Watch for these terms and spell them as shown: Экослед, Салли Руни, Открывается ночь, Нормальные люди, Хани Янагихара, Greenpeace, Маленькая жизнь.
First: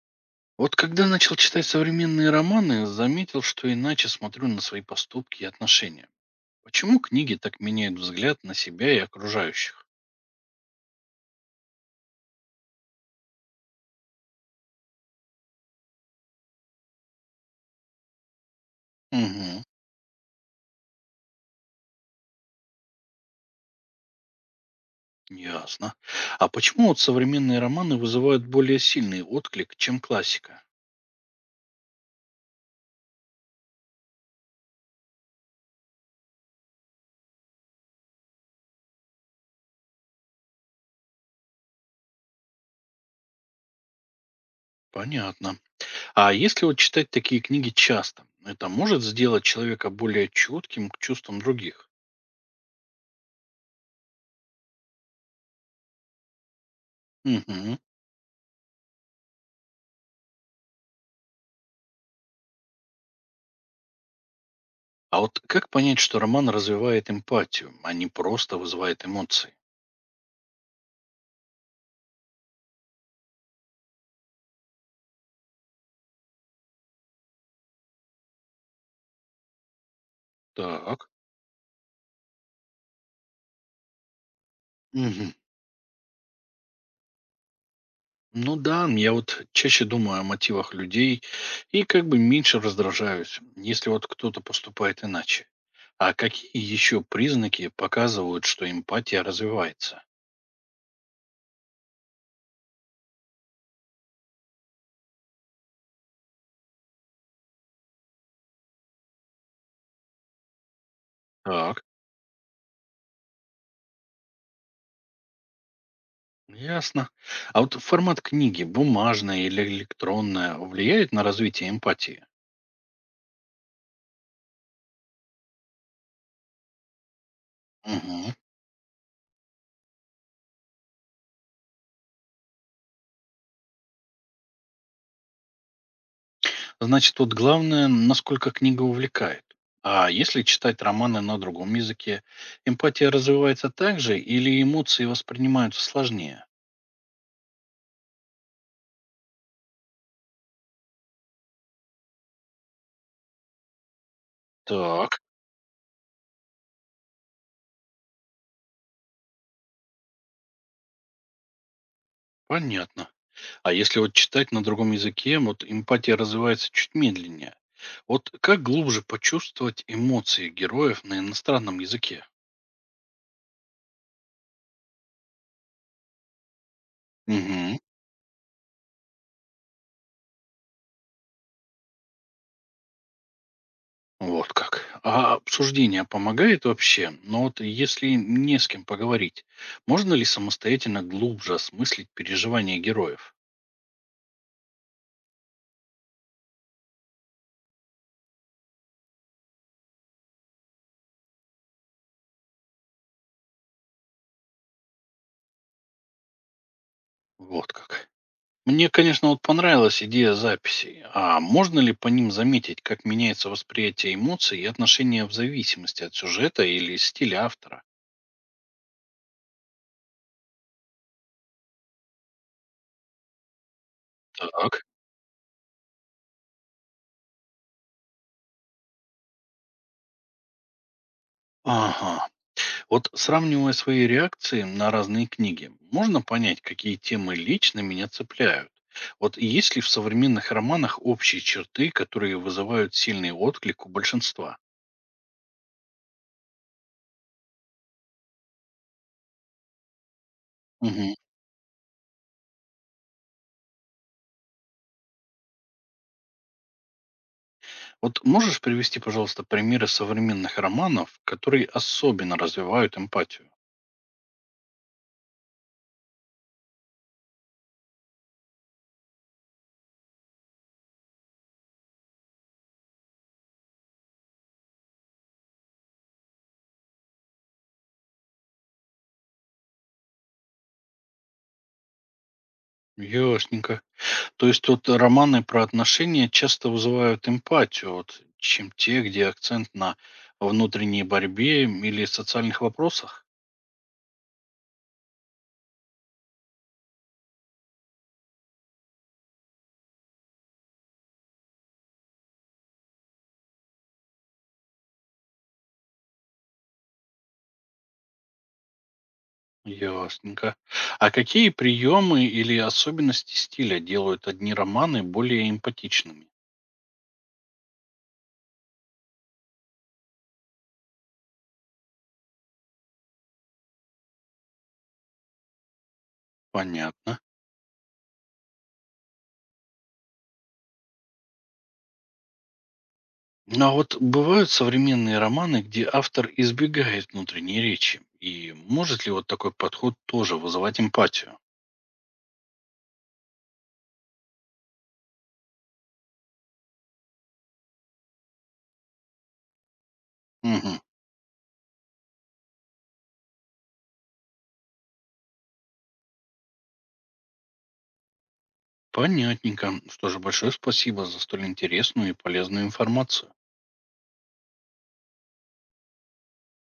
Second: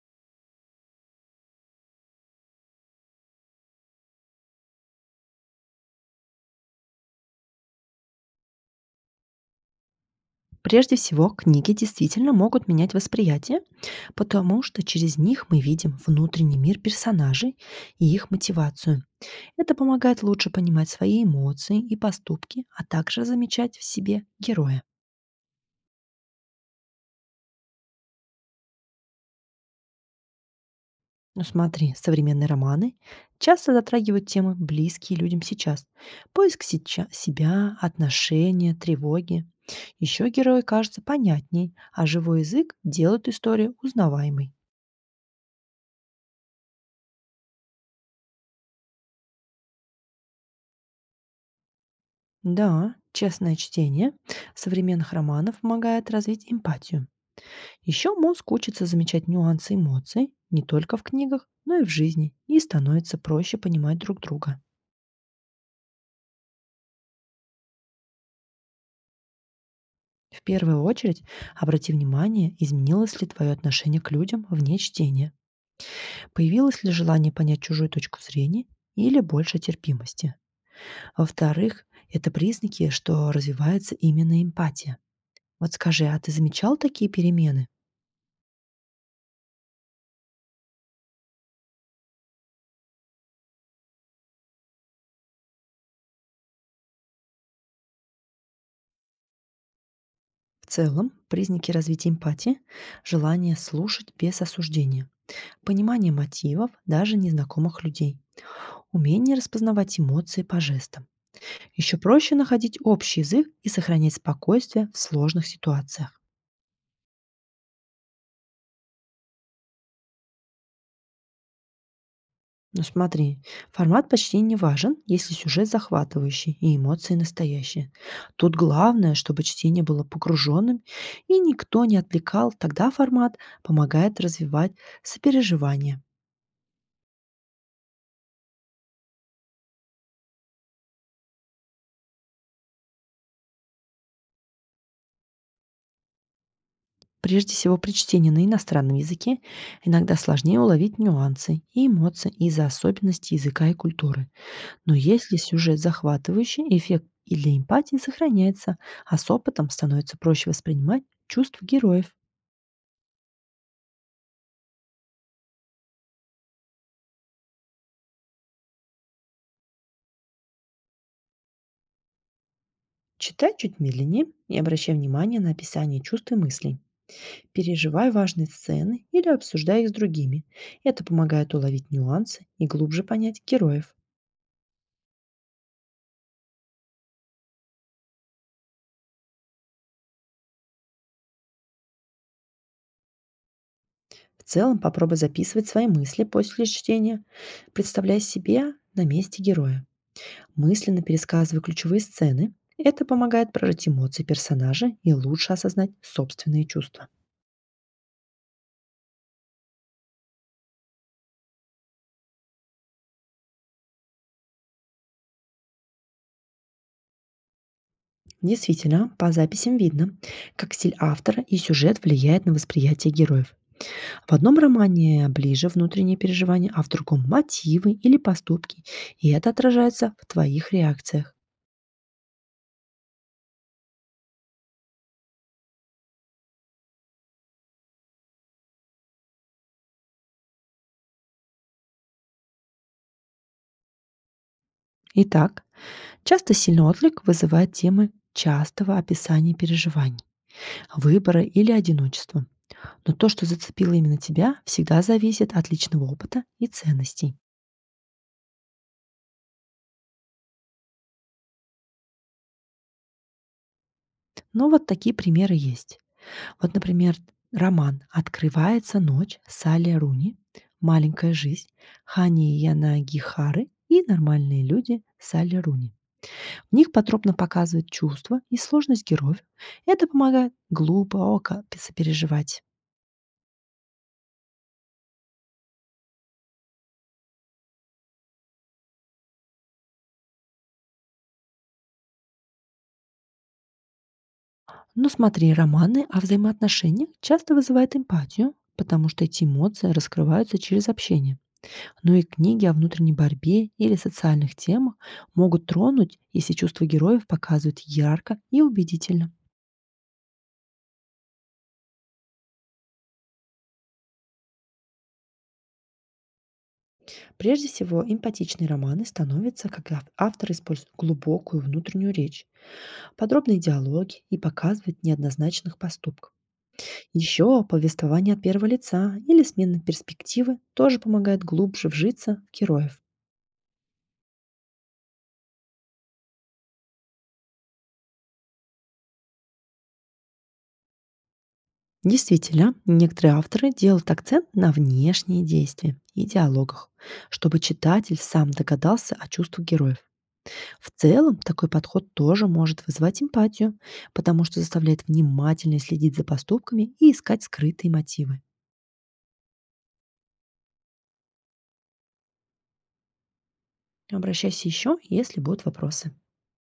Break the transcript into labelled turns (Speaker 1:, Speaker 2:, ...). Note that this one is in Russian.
Speaker 1: Вот когда начал читать современные романы, заметил, что иначе смотрю на свои поступки и отношения. Почему книги так меняют взгляд на себя и окружающих?
Speaker 2: Прежде всего, книги действительно могут менять восприятие, потому что через них мы видим внутренний мир персонажей и их мотивацию.
Speaker 1: Угу,
Speaker 2: Это помогает лучше понимать свои эмоции и поступки, а также замечать в себе героя.
Speaker 1: ясно. А почему вот современные романы вызывают более сильный отклик, чем классика?
Speaker 2: Но смотри, современные романы часто затрагивают темы, близкие людям сейчас. Поиск себя, отношения, тревоги. Еще герой кажется понятней, а живой язык делает историю узнаваемой.
Speaker 1: Понятно. А если вот читать такие книги часто, это может сделать человека более чутким к чувствам других?
Speaker 2: Да, честное чтение современных романов помогает развить эмпатию.
Speaker 1: Угу.
Speaker 2: Еще мозг учится замечать нюансы эмоций не только в книгах, но и в жизни, и становится проще понимать друг друга.
Speaker 1: А вот как понять, что роман развивает эмпатию, а не просто вызывает эмоции?
Speaker 2: В первую очередь, обрати внимание, изменилось ли твое отношение к людям вне чтения, появилось ли желание понять чужую точку зрения или больше терпимости.
Speaker 1: Так.
Speaker 2: Во-вторых, это признаки, что развивается именно эмпатия.
Speaker 1: Мгм.
Speaker 2: Вот скажи, а ты замечал такие перемены?
Speaker 1: Ну да, я вот чаще думаю о мотивах людей и как бы меньше раздражаюсь, если вот кто-то поступает иначе. А какие еще признаки показывают, что эмпатия развивается?
Speaker 2: В целом, признаки развития эмпатии– желание слушать без осуждения, понимание мотивов даже незнакомых людей, умение распознавать эмоции по жестам.
Speaker 1: Так,
Speaker 2: Еще проще находить общий язык и сохранять спокойствие в сложных ситуациях.
Speaker 1: ясно. А вот формат книги, бумажная или электронная, влияет на развитие эмпатии?
Speaker 2: Но смотри, формат почти не важен, если сюжет захватывающий и эмоции настоящие.
Speaker 1: Угу.
Speaker 2: Тут главное, чтобы чтение было погруженным и никто не отвлекал, тогда формат помогает развивать сопереживание.
Speaker 1: Значит, вот главное, насколько книга увлекает. А если читать романы на другом языке, эмпатия развивается также или эмоции воспринимаются сложнее?
Speaker 2: Прежде всего, при чтении на иностранном языке иногда сложнее уловить нюансы и эмоции из-за особенностей языка и культуры. Но
Speaker 1: Так.
Speaker 2: если сюжет захватывающий, эффект или эмпатии сохраняется, а с опытом становится проще воспринимать чувства героев.
Speaker 1: Понятно. А если вот читать на другом языке, вот эмпатия развивается чуть медленнее. Вот как глубже почувствовать эмоции героев на иностранном языке?
Speaker 2: Читай чуть медленнее и обращай внимание на описание чувств и мыслей.
Speaker 1: Угу.
Speaker 2: Переживай важные сцены или обсуждай их с другими. Это помогает уловить нюансы и глубже понять героев.
Speaker 1: Вот как. А обсуждение помогает вообще? Но вот если не с кем поговорить, можно ли самостоятельно глубже осмыслить переживания героев?
Speaker 2: В целом, попробуй записывать свои мысли после чтения, представляя себя на месте героя. Мысленно пересказывай ключевые сцены. Это помогает прожить эмоции персонажа и лучше осознать собственные чувства.
Speaker 1: Вот как. Мне, конечно, вот понравилась идея записей. А можно ли по ним заметить, как меняется восприятие эмоций и отношения в зависимости от сюжета или стиля автора?
Speaker 2: Действительно, по записям видно, как стиль автора и сюжет влияет на восприятие героев. В одном
Speaker 1: Так.
Speaker 2: романе ближе внутренние переживания, а в другом– мотивы или поступки, и это отражается в твоих реакциях.
Speaker 1: Ага. Вот сравнивая свои реакции на разные книги, можно понять, какие темы лично меня цепляют. Вот есть ли в современных романах общие черты, которые вызывают сильный отклик у большинства?
Speaker 2: Итак, часто сильный отклик вызывает темы частого описания переживаний,
Speaker 1: Мгм.
Speaker 2: выбора или одиночества. Но то, что зацепило именно тебя, всегда зависит от личного опыта и ценностей.
Speaker 1: Вот можешь привести, пожалуйста, примеры современных романов, которые особенно развивают эмпатию?
Speaker 2: Но вот такие примеры есть. Вот, например, роман «Открывается ночь» Салли Руни, «Маленькая жизнь» Хани Янагихары и «Нормальные люди» Салли Руни. В них подробно показывают чувства и сложность героев. Это помогает глубоко сопереживать.
Speaker 1: Ясненько. То есть вот романы про отношения часто вызывают эмпатию, вот, чем те, где акцент на внутренней борьбе или социальных вопросах?
Speaker 2: Но смотри, романы о взаимоотношениях часто вызывают эмпатию, потому что эти эмоции раскрываются через общение. Но и книги о внутренней борьбе или социальных темах могут тронуть, если чувства героев показывают ярко и убедительно.
Speaker 1: Ясненько. А какие приемы или особенности стиля делают одни романы более эмпатичными?
Speaker 2: Прежде всего, эмпатичные романы становятся, когда автор использует глубокую внутреннюю речь, подробные диалоги и показывает неоднозначных поступков.
Speaker 1: Понятно.
Speaker 2: Еще повествование от первого лица или смена перспективы тоже помогает глубже вжиться в героев.
Speaker 1: Ну, а вот бывают современные романы, где автор избегает внутренней речи. И может ли вот такой подход тоже вызывать эмпатию?
Speaker 2: Действительно, некоторые авторы делают акцент на внешние действия и диалогах, чтобы читатель сам догадался о чувствах героев.
Speaker 1: Мгм.
Speaker 2: В целом, такой подход тоже может вызывать эмпатию, потому что заставляет внимательно следить за поступками и искать скрытые мотивы.
Speaker 1: Понятненько. Что же, большое спасибо за столь интересную и полезную информацию.
Speaker 2: Обращайся еще, если будут вопросы.